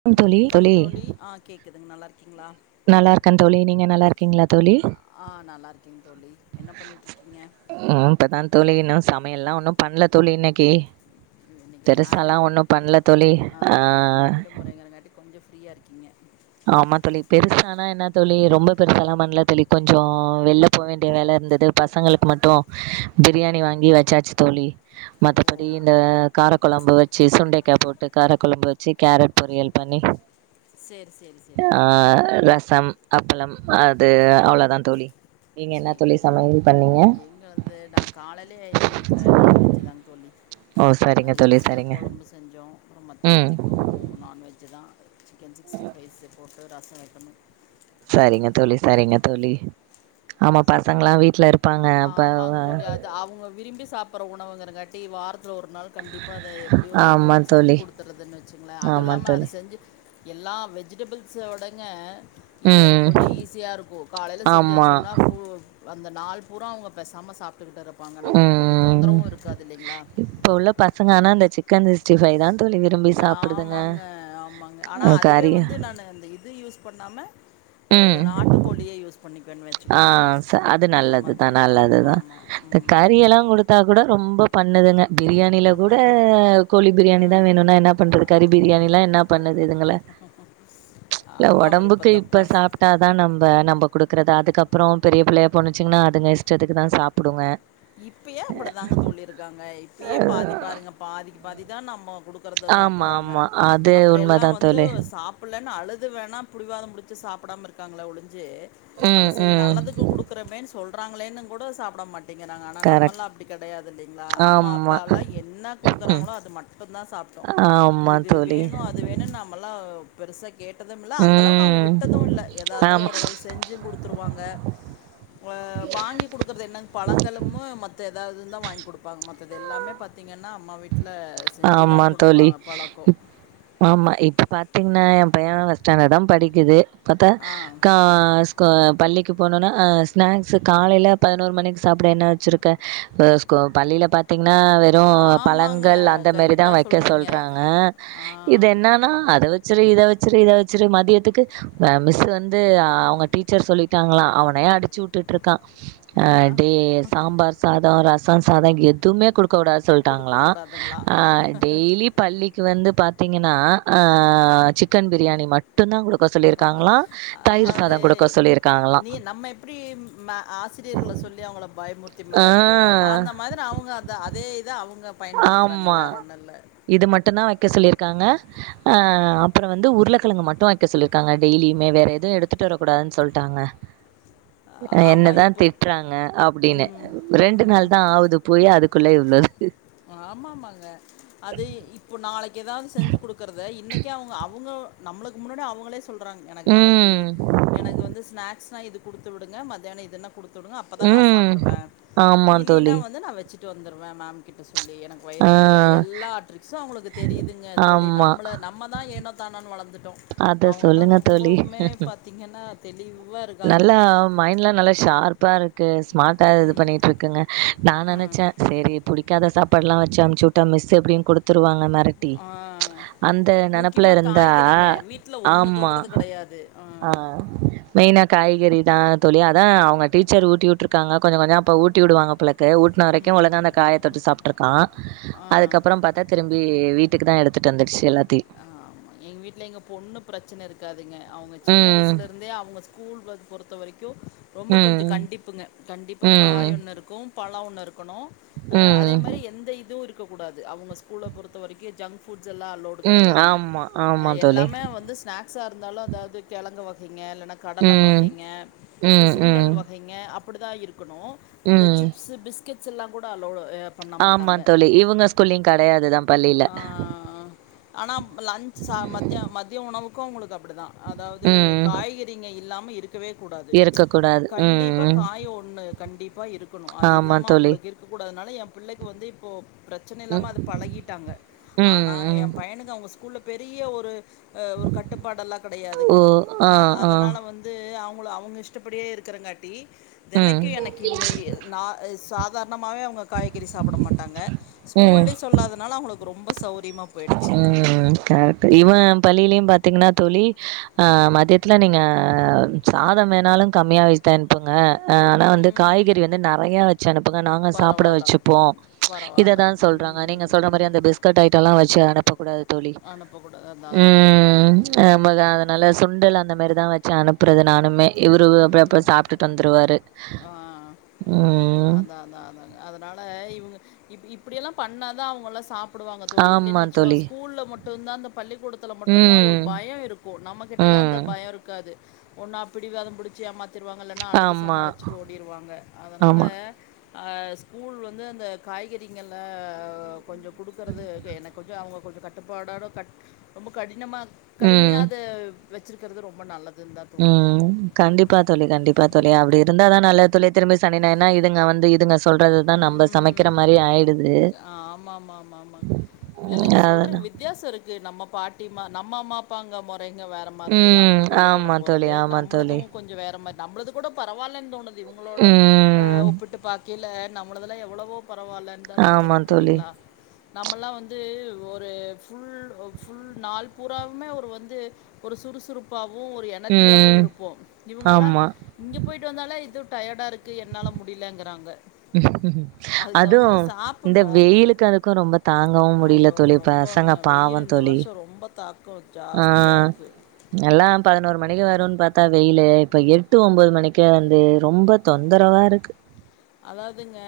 க்கம் தோழி தோழி கேக்குது நல்லா இருக்கீங்களா நல்லா இருக்கேன் தோழி நீங்க நல்லா இருக்கீங்களா தோழி ஆ நல்லா இருக்கீங் தோழி என்ன பண்ணிட்டு இருக்கீங்க சமையல் எல்லாம் ஒன்னும் பண்ணல தோழி இன்னைக்கு இன்னைக்கு ஞாயிறு பெருசால்லாம் வி- ஒண்ணும் பண்ல தோழி ஆ ஃப்ரீயா இருக்கீங்க ஆமா தோழி பெருசானா என்ன தோழி ரொம்ப பெருசா எல்லாம் பண்ணல தோழி கொஞ்சோ வெள்ல போ வேண்டிய வேல இருந்தது பசங்களுக்கு மட்டும் பிரியாணி வாங்கி வச்சாச்சு தோழி ஓ மத்தபடி இந்த காரக்குழம்பு வச்சு சுண்டைக்காய் போட்டு காரக்குழம்பு வச்சு கேரட் பொரியல் பண்ணி சரி சரி சரிங்க ஆ ரசம் அப்பளம் அது அவ்ளோ தா தோழி நீங்க என்ன தோழி சமயல் பண்ண எங்க வந்து நான் காலையிலயே எங்க வீட்டுல நான்வெஜ் தான் தோழி ஓ இது சரிங்க மாரி தோழி இட்லி சரிங்க குழம்பு செஞ்சோம் அப்புறம் ம் மத்தியானத்திக்கும் நான்வெஜ் தா க்கன் சிக்ஸ்டி ஃபைவ்ஸ் போட்டு ரசம் வைக்கணும் சரிங்க தோழி சரிங்க தோழி ஆமா பசங்கலா வீட்ல இருப் ஆமாங்க தோழி அது அவ்ங்க விரும்பி சாப்பிடுற உணவுங்கரங்காட்டி வாரத்து ல ஒரு நாள் கண்டிப்பா அத எப்படியோ ஆமா செஞ்சு தோழி குடுத்துறதுன்னு வச்சுங்களேன் அதுவும் ஆமா இல்லாம அது தோழி செஞ்சு எல்லா வெஜிடபிள்ஸ்ஸோடங்க இது ம் எனக்கு கொஞ்சம் ஈஸியா இருக்கும் காலையில செஞ்சு ஆமா வச்சோம்னா ஃபூ அந்த நாள் பூரா அவங்க பேசாம சாப் விட்டுக்கிட் இருப்பாங்க நமக்கு கொஞ்சோ ம் தொந்தரவும் இருக்காது இல்லைங்களா இப்ப உள்ள பசங்க ஆனா இந்த சிக்கன் சிக்ஸ்டி ஃபைவ் தான் நா ஆமாங்க ஆமாங்க ஆனா அதுவே கறியா வந்து நான் அந்த இது யூஸ் பண்ணாம அ அத ம் நாட்டுக்கோழியே யூஸ் பண்ணி ஆ ச அது நல்லதுதான் நல்லதுதான் ஆமாமா. இந்த ம். கறியெல்லாம் கொடுத்தா கூட ரொம்ப பண்ணுதுங்க பிரியாணியில கூட கோழி பிரியாணி தான் வேணும்னா என்ன பண்றது கறி பிரியாணிலாம் ஒன்றும் என்ன பண்ணுது இதுங்கல இல்ல ஆமாம் அப்படி இப்போ ஒடம்புக்கு இப்ப தப்பா சாப்ட்டாதான் நம்ப நம்ப கொடுக்குறது அதுக்கப்புறொ பெரிய பிள்ளையா போன்னுச்சுங்கன்னா அதுங்க இஷ்டத்துக்கு தான் சாப்புடுங்க இப்பயே அப்டித்தாங்க தோழி இருக்காங்க இப்பயே பாதி பாருங்க பாதிக்கு பாதிதான் நம்பொ கொடுக்கறத ஆமா, சாப்டுறாங்க ஆமா. அது அப்புற எல்லாம் உண்மதான் வந்து தோழி. சாப்பல னு அழுது வேணா புடிவாத முடிச்சு சாப்பிடாம இருக்காங்கள ஒழு ஞ்சு நம்ம ம், சரி ம். நல்லதுக்கு கொடுக்குறோமேன்னு சொல்கிறாங்களேன்னு கூட சாப்ட மாட் டேங்கறாங்க ஆனா கரெக்ட். நம்மல்லா அப்டி கிடையாது இல்லைங்களா அம்மா ஆமா. அப்பா என்ன கொடுக்குறாங்களோ அது மட்டும் தான் சாப் ஆ இது வேணு அது வேணும் நம்மல்லா கேட்டதும் இல்ல அந்த அளவுக்கு அவங்க ம். விட்டதும் இல்ல எதா இருந்தாலும் ஆமா. ஓரளவு செஞ்சும் கொடுத்துருவாங்க அ வாங்கி கொடுக்கறது என்னங் பழங்களும்மு மத்த ஏதாவ்து தான் வாங்கி கொடுப்பாங்க மத்தது எல்லாமே பாத்தீங்கன்னா அம்மா வீட்டு ஆமா தோழி ம் ஆமா இப்ப பா த்தீங்கன்னா என் பையன் ஃபஸ்ட் ஸ்டாண்டர்ட் தான் படிக்குது பத்தா ஆ கா ஸ்கூ பள்ளி க்கு போனனா ஸ்நாக்ஸ் காலையில பதினோரு மணிக்கு சாப்ட என்ன வச்சிருக்க அ ஸ்கூ பள்ளியில பாத்தீ ங்னா வெறும் ஆமாங்க பழங்கள் அந் ந்த மேரிதா கரெக்டாக வக்க சொல்கிறீங்க சொல்றாங்க ஆ இது என்னானா அத வச்சுரு இத வ ச்சுரு இத வச்சுரு மதியத்துக்கு மே மிஸ் வந்து அவங்க டீச்சர் சொல்லிட்டாங்களா அவனே அடிச்சு வுட்டுட்ருக்கா ஆ, அ டே சாம்பார் சாத ரச சாத எதுமே குடுக் கூடா சொல்ட்டாங்களா கொடுக்கக்கூடாதுங்களா அ டெய்லி பள்ளிக்கு வந்து பாத் த்திங்கனா அ சிக்கன் பிரியாணி மட் அதாவது சாதம் குடுக்க சொல்லியிருக்காங்களாம். நீ நம்ம எப்டி மே ஆ சிரியர்கள சொல்லி அவுங்கள பயமுர்த்தி ஆ மெரட்றோ அந்த மாதிரி அவுங்க அந்த அதே இத ஆம்மா இது மட்டுந்தா வக்க சொல்லிருக்காங்க அ அப்ற வந்து உருளக்கெழங்கு மட்டு வக்க சொல்லிருக்காங்க டெய்லியுமே வேற எது எடுத்துட்டு வரக்கூடாதுன் சொல்ட்டா ங்க ஆமாம் என்னதா இப்போ திட்றாங்க அப்டினு ம் ரெண்டு ம் நாள்தா ஆவுது போயி அதுக் குள்ள இவ்ளவு ஆமாமாங்க அது இ இப்போ நாளைக்கு எதாவது செஞ்சு குடுக்குறத இன்னைக்கே அவுங்க அவுங்க நம்ளுக்கு முன்னாடி அவுங்களே சொல்றாங் எனக்கு நாளைக்கி ம். எனக்கு வந்து ஸ்னேக்ஸ் ந இது குடுத்துடுங்க மத்தியான இதுன குடுத்துடுங்க அப்பதா நா ம் சாப்பிடுவே ஆமா தோழி இல்லினா வந்து நா வச்சு ட்டு வந்துருவே மேம் கிட்ட சொ சொல்லி எனக்கு ஆ வயிறு வலிக்கி எல்லா ட்ரிக்ஸும் அவுங்களுக்கு தெரியுதுங்க தோழி ஆமா நம்மள நம்மதா ஏனோ தானோன்னு வளந்துட்டோ அத அவுங்கலா சொல்லுங்க தோழி ரொம்பவுமே பாத்தீங்கன்னா நல்லா மைண்ட்லா நல்லா ஷார்ப்பாருக்குஸ் ஸ்மார்ட்டா இது ம். பண்ணிட்ருக்குங்க நா அ. நெனச்சே சேரி புடிக்காத சாப்பாட்லா வ ச்சு அம்சூட்டா மிஸ் எப்டியு குடுத்துட் ருவாங்க மெரட்டி ஆ அந்த முக்கியமாக நெனப்புலருந்தா காய்கறிங்க வீட்டில் ஒன்று ஆம்மா தொடுறது கிடையாது ஆ மெயினா காய்கறிதா தோழி அதா அவுங்க டீச்சர் ஊட்டி வுட்டுருக்காங்க கொஞ்ச கொஞ்ச அப்ப ஊட்டி வுடுவாங்க போல க ஊட்ன வரைக்கு ஒழுங்கா ம் அந்த காய தொட்டு சாப்ட்ருக்கா ஆ அதுக்கப்புறம் பாத்தா திரும்பி கி வீட்டுக்குதா எடுத்துட்டு வந்துடுச்சு எல்லாத் ஆமா எங்க வீட்ல எங்க பொண்ணு பிரச்சனருக்காதுங்க அவுங்க சின்ன ம் வயசுலருந்தே அவுங்கஸ் ஸ்கூல் பேக் பொறுத்த வரைக்கு ரொம்ப கொஞ்ச ம் கண்டிப்புங்க கண்டிப்பா காய் ம் ஒன்னு இருக்கு பழ ஒன்னு இருக்கணு அ அதே மாரி ம் எந்த இதுவு இருக் க்ககுடாது அவுங்க ஸ்கூல பொறுத்த வரைக்கு ஜங்க் ஃபுட்ஸ் எல்லா அலோ ம் கெடையாதுங்க ஆமா ஆமா தோழி. எல்லாமே வந்து ஸ்னேக்ஸா இருந்தாலு அதாவது கெழங்கு வ ங்க இல்லனா கடல ம் வகைங்க இல்ல ம் சுண்டல் ம் வகைங்க அப்டிதா இரு க்குணு இந்த ம் சிப்ஸ்ஸு பிஸ்கெட்ஸ் எல்லாங் கூட அலோடு அ பண்ண ஆமாந் தோழி இவுங்க ஸ்கூல்லியுங் கெடையாதுதா ஆ ஆனா ம் லன்ச் சா மத்திய மத்திய உணவுக்கு உங்ளுக்கு தப்டிதா அதாவது ம் காய்கறிங்க இல்லாம இருக் க்கவே கூடாது இருக்கக்கூடாது. கண்டீப்பா ம் காய் ஒன்னு கண்டீப்பா இருக் க்குனு அது ஆமா இல்லாம தோழி. அவுங்களுக்கு இருக்கக்கூடாதுனால ஏம் பிள்ளைக்கு வந்து இப்போ பிரச்சன இல்லாம ம் அது பழகிட் ட்டாங்க ஆனா ம் ம் ஏம் பையனுக்கு அவுங்க ஸ்கூல்ல பெரிய ஒரு அ ஒரு கட்டுப்பாடெல்லா ஓ கெடையாதுங்க ஆ அ ஆ அதனால வந்து அவுங் கள அவுங்க இஷ்டப்படியே இருக்கிறங்காட்டி ம் தெனைக்கு எனக்கு இவுங்க நா சாக் ன்னமாவே அவுங்க காய்கறி சாப்பட மாட்டாங்க ஸ்கூல்லியு சொல்லாதனால அவுங்குளுக்கு ரொம்ப செள அ அ கரட்டு இவ பள்ளிலியும் பாத் திங்னா தோழி ஆ மதியத்துல நீங்க சாதம் வேணாலு கம்மியா வச் அன்ப்புங்க அ ஆனா வந்து ம் காய்கறி வந்து நெறைய வச்சனுப்புங்க நாங்க சாப்பிட பரவாயில்ல வச்சுப்போ பரவாயில்ல இததா சொல்றாங்க நீங்க சொல்ற ம் மாரி அந்த பிஸ்கட் ஐட்டலா வ ச்சு அனுப்பகுடாது தோழி அனுப்பக்கூடாது அதான் அதான் அதான் உம் உம் உம் உம் ம் நம்ம அதனால சுண்டல் அந் இந்த மேரிதா வச்சு அனுப்புறது நானுமே இவரு அப்டி ம் அப்ற சாப்டுட்டு வந்துருவாரு ஆ ஆ ம் ஆ அதா அதா அதாங்க அதனால இவு இப் இப்புடியெல்லாம் பண்ணாதா அவுங்கல்லா சாப்டுவாங்க தோழி இல்லின் ஆமா வச்சுகோ தோழி ஸ்கூல்ல மட்டுந்தா அந்தப் பள்ளிக்கூடத்துல மட்டுந்தா ஒரு ம் பய இருக்கு நம்ம கிட்டலா அந்த ம் பய இருக்காது ஒன்னா பிடிவாத புடிச்சி ஏமாத்திருவாங்க இல்லனா அழுது ஆமா சமாளிச் ச்சுட்டு ஓடிருவாங்க அதனால ஆமா ஆ ஸ்கூல் வந்து அந்த காய்கறிங்கள கொஞ்ச குடுக்கறது எ எனக்கு கொஞ்ச அவ்ங்க கொஞ்ச கட்டுப்பாடோட கட் ரொம்ப கடினமா கடுமையா ம் அத வச்சிருக்கிறது ரொம்ப நல்லது ம் கண்டிப்பா தோழி கண்டிப்பாத் தோழி அப்டி இருந்தா தா நல்லது தோழி திரும்ப சனி ஞாயிறுனா இதுங்க வந்து இதுங்க சொல்றத தா நம்ப சமைக்கிறம் மாரி ஆயிடுத் ஆமாம்மாம்மாம்மா இல்ல ம் இல்லைங் சொல்றங் அதனா வித்தியாச இருக்கு நம்ம பாட்டிமா நம்ம அம்மாப்பாங்க மொற் ங்க வேறமார்ருந்தது ம் அவுங்க பள்ளிக்கூட ஆமா தோழி போறது ஆமா நம்மளது தோழி கொஞ்ச வேற மாரி நம்மளது கூட பரவால்லன் தோணுது இந்த இவுங்களோட ஆ ம் ஒப்பிட்டு பாக்கேல நம்மளதுலா எவ்வளவோ பரவால்ல ஆமா தோணுது தோழி தெரியுங்ளா நம்மலா வந்து ஒரு ஃபுல் அ ஃபுல் நாள் பூராவுமே ஒரு வந்து ஒரு சுறுசுறுப்பாவு ஒரு எனர்ஜியாவு ம் இருப்போ இவுங்கலா ஆமா இங்க போயி்ட்டு வந்தாலே இது டயர்டா இருக்கு என்னால முடிய்லங்கிறாங்க அதுவு இந்த சாப்பிட்ணும் வெயிலுக்கு அதுக்கு ரொம்ப தாங்கவு முடியல ஐயோ தோழி ரொம்ப பசங்க பாவ வெயில் இந்த தோழி வருஷம் ரொம்ப தாக்கம் ஆ ஜாஸ்தியாக இருக்குது எல்லா பதுனோரு மணிக்கு வருன் பாத்தா வெயிலு இப்ப எட்டு ஒம்போது மணிக்கே வந்து ரொம்ப தொந்தரவா இருக்கு அதாவ்துங்க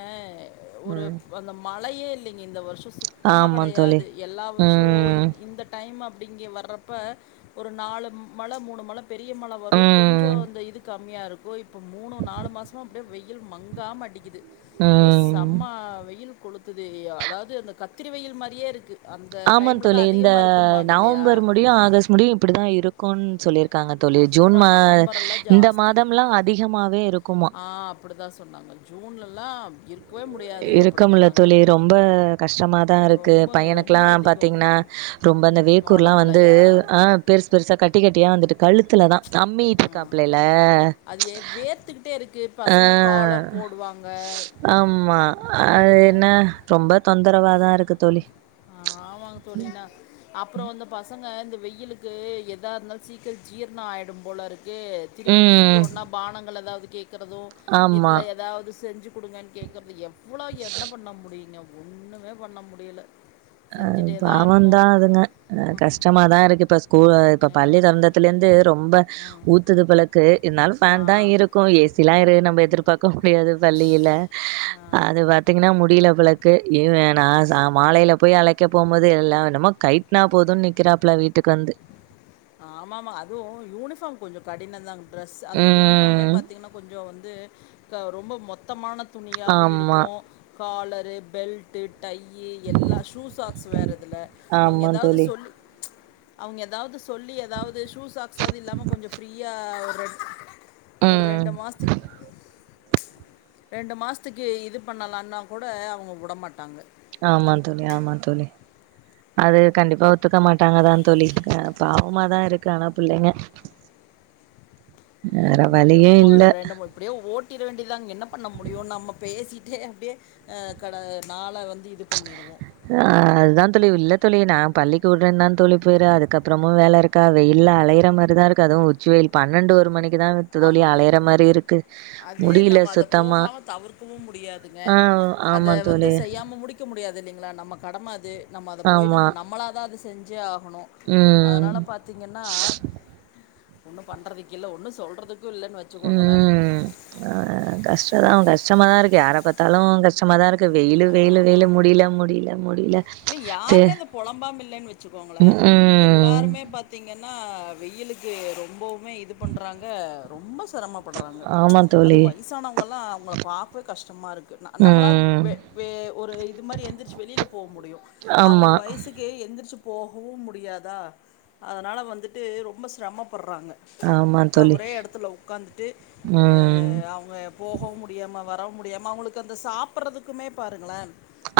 ஒரு ம் அந்த மழையே இல்லைங்க இந்த வர்ஷ சுத்தமா ஆமா தோழி கெடையாது எல்லா வர்ஷமு ம் இந் இந்த டைம டு இங்கெ வர்றப்ப ஒரு நாலு மழ மூணு மழ பெரிய மழ வரு கொஞ்சோ ம் அந்த இதுக்கா கம்மியா இருக்கு இப்போ மூணு நாலு மாசமா அப்டியே வெயில் மங்காம அடிக்குது பே ம் செம்மா வெயில் கொளுத்துது அதாவ்து அந்த கத்திரி வெயில் மாரியே இருக்கு ஆமா தோழி இந்த இல்லையா நவம்பர் முடியு ஆகஸ்ட் முடியு இப்டிதா இருக்குன் சொல்லிருக் காங்க தோழி ஜூன் அப்பா மா நவம்பரெல்லாம் இந்த ஜாஸ்தி மாதம்லா அதிகமாவே இருக்குமா அ ஜூன்லலாம் இருக்கவே முடியாது இருக்க முட்ல அப்படிங்கிறாங்க தோழி ரொம்ப கஷ்டமாதா இருக்கு ரொம்ப பையனுக்குலா ரொம்ப அதிகம் பாத்தீங்னா ரொம்ப அந்த ம், வேர்க்கூர்லா வந்து உடம்புலயா ஆ பெருசு பெருசா கட்டி கட்டியா வந்துட்டு கழுத்துலதா ஆ தம்பிகிட்ருக்காப்ளைல அது ஏ- வேர்த்துக்கிட்டே இருக்குது பசங்க காலர் போடுவாங்க அ ஆமா அது வெயில என்ன ரொம்ப தொந்தரவாதா இருக்கு தோழி ஆமாங்க தோழி இன்னா அப்றோ இந்த பசங்க இந்த வெயிலுக்கு எதா இருந்தாலு சீக்கிர ஜீர்ண ஆயிடும் போல இருக் கு திருப்பி திருப்பி ம். ஒன்னா பானங்கள் எதாவ்து கேக்கறது இல்ல ஆமா. எதாவ்து செஞ்சு குடுங்கன் கேக்கற்து எவ்ளோ என்ன பண்ண முடியுங்க ஒன்னுமே பண்ண முடியல அ செஞ்சுட்டே தான் பாவந்தா இருக்கோம் அதுங்க அ கஷ்டமாதா இருக்கு இப்ப ஸ்கூலு இப்ப பள்ளி ஆ தொறந்தத்ல இருந்து ரொம்ப ஊத்துது போலக்கு இருந்தாலு ஃபேன் தா ஆ இருக்கு ஏ சி லா இரு நம்ப எதிர்பாக் க்க முடியாது பள்ளியில ஆ ஆ. அது பாத்தீங்கனா முடிய்ல போல க்கு எது வேணா ச மாலைல போய் அழைக்க போம் போது எல்லா நம்ம கைட்னா போதுன் நிக்கிறாப்ல வீட்டுக்கு வந்து ஆமாம்மா அதுவு யூனிஃபாம் கொஞ்ச கடினந்தாங்க டிரெஸ் அந்த யூனிஃபாமே ம் பாத்தீங்னா கொஞ்ச வந் து க ரொம்ப மொத்தமான துணியாவு இருக்கு ஆமாம் காலரு பெல்ட்டு டையி எல்லா ஷூ சாக்ஸ் வேற இதுல அவுங்கெ ஆமாம் எதாவ்து தோழி சொல்லி அவ்ங்க எதாவ்து சொல்லி எதாவ்து ஷூ சாக்ஸ்ஸாவ்து இல்லாம கொஞ்ச ஃப்ரீயா ஒரு ரெண்ட் ஒரு ம் ரெண்டு மாசத்துக் ரெண்டு மாஸ்த்துக்கு இது பண்ணலானா கூட அவுங்க விடமாட்டாங்க ஆமா தோழி ஆமா தோழி அது கண்டிப்பா ஒத்துக்க மாட்டாங்கதான் தோழி அ பாவமாதா இருக்கு ஆனா பிள்ளைங்க வேறு என்னமோ அப்டியே வழியே போ இல்லை ரெண்டு இப்டியே ஓட் டிட வேண்டிய தான் என்ன பண்ண முடியு நாம பேசிட்டே அப்டியே கட நாள வந்து இது பண்ணிடுவோம் அ அது தான் தோழி இல்ல தோழி நான் பள்ளிக்கூடன் தான் தோழி போரு அதுக்கப்புறமு வேலை இருக்கா வெயில் அலையிற மாரி தா இருக்கு அதுவு உச்சி வெயில் பன்னெண்டு ஒரு மணிக் ஆமாங்க அது முடியல நம்ம அத சுத்தமா. போகாம தவிர்க்கவு முடியாதுங்க ஆ அத ஆமா வந்து தோழி. செய்யாம முடிக்க முடியாது இல்லைங்களா நம்ம கடம அது நம்ம அத போய் ஆமா. நம்ம நம்மளா தா அத செஞ்சே அவு போனோ ம். அதனால பாத்தீங்கன்னா ஒன்னு பண்றதுக்கு இல்ல ஒன்னு சொல்றது எதுவு இல்லன்னு வச்சுக்கோங்கலே கஷ்டமாக தா இருக்கு யார பாத்தாலு கஷ்டமாக தா இருக்கு வெயிலு வெயிலு வெயிலு முடியல முடியல முடியல. இல்ல சே யாருமே இத பொலம்பாம இல்லன்னு வெச்சிக்கோங்கலே ம். எல்லாருமே பாத்தீங்கன் னா வெயிலுக்கு ரொம்பவுமே இது பண்றாங்க ரொம்ப. ரொம்ப செரமப்பட்றாங்க ஆமா அது தோழி. வயசானவங்கல்லா அவங்கள பாக்கவே கஷ்டமா இருக் ந நம்மளாது ம். வெ வெ ஒரு இது மாரி எந்திரிச்சி வெளியில போ முடியு அவுங்க ஆமா. வயசுக்கே எந்திரிச்சு. போகவு முடியாதா அதனால வந்துட்டு ரொம்ப சிரம கூப்புட்றாங்க ஆமா உக்கா தோழி. ஒரே எடத்துல உட்காந்துட்டு அ ம். அவுங்க போகவு முடியாம வர வரவும் முடியாம அவுங்களுக்கு அந்த சாப்பிட்றதுக்குமே பாருங்களே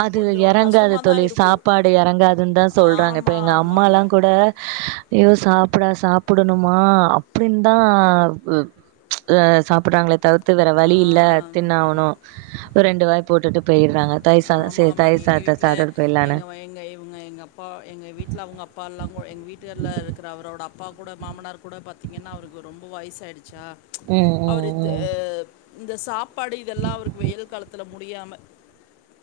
அது எறங்காது. தோழி சாப்பாடு எறங்காதுன்னு தான் சொல்றாங்க இப்ப ஆமாம் எங்க ஆமாங்க அம்மாலாங்கூட. ஐயோ சாப்டா சாப்புடணுமா அப்டின்னு தான் அ சாப்பிட்றாங்களே தவிர் து வேற ஆ வழி இல்ல தின்னு ஆவணு ஓர் ரெண்டு வாய் போட்டுட்டு போயிட்றாங்க தயிர் சாத ஆமாம்மா இங்க எங்க வீட்ல எங்க இங்க இவுங்க எங்க அப்பா எங்க வீட்ல அவுங்க அப்பால்லா கூட எங்க வீட்கார். உள்ள இருக்கற அவரோட அப் அப்பா கூட மாமனார் கூட பாத்தீங்கன்னா அவருக்கு ரொம்ப வயசாயிடுச்சா ம், அவரு த ம், ம். இந்த சாப்பாடு இதெல்லா அவருக்கு வெயில் காலத்துல முடியாம.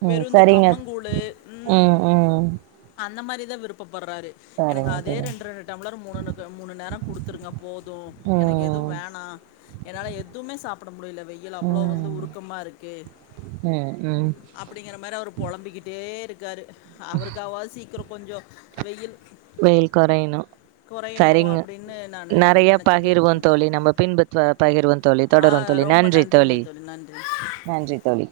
ம். வெறு இந்த சரிங்க. கம்மங்கூளு ம் அந்த மாரிதான் விருப்ப பட்றாரு எனக்கு சரிங்க அதே தோழி. ரெண் ரெண்டு டம்ளர் மூணுக்கு மூணு நேரோ குடுத்துருங்க போது எனக்கு எதுவு வே ம். வேணா என்னால எதுவுமே சாப்பிட முடியல வெயிலு அவ்ளோ வந்து உருக்கமா இருக்கு. அ ம் அப்படிங்கிற மாரி அவரூ பொலம்பிக்கிட்டே இருக்காரு அவருக்காவாது சீக்கிரோ கொஞ்சோ வெயில். வெயில் கொறையணு குறையணும் சரிங்க அப்படின்னு நான் நறையா நினச்சிட்டு பகிர்வோம் இருக்கேன் தோழி நம்ம பின்பு பகிர்வோம் தோழி ஆ தொடர்வோ தோ ழி ரொம்ப நன்றி நன்றிங்க தோழி நன்றி நன்றி தோழி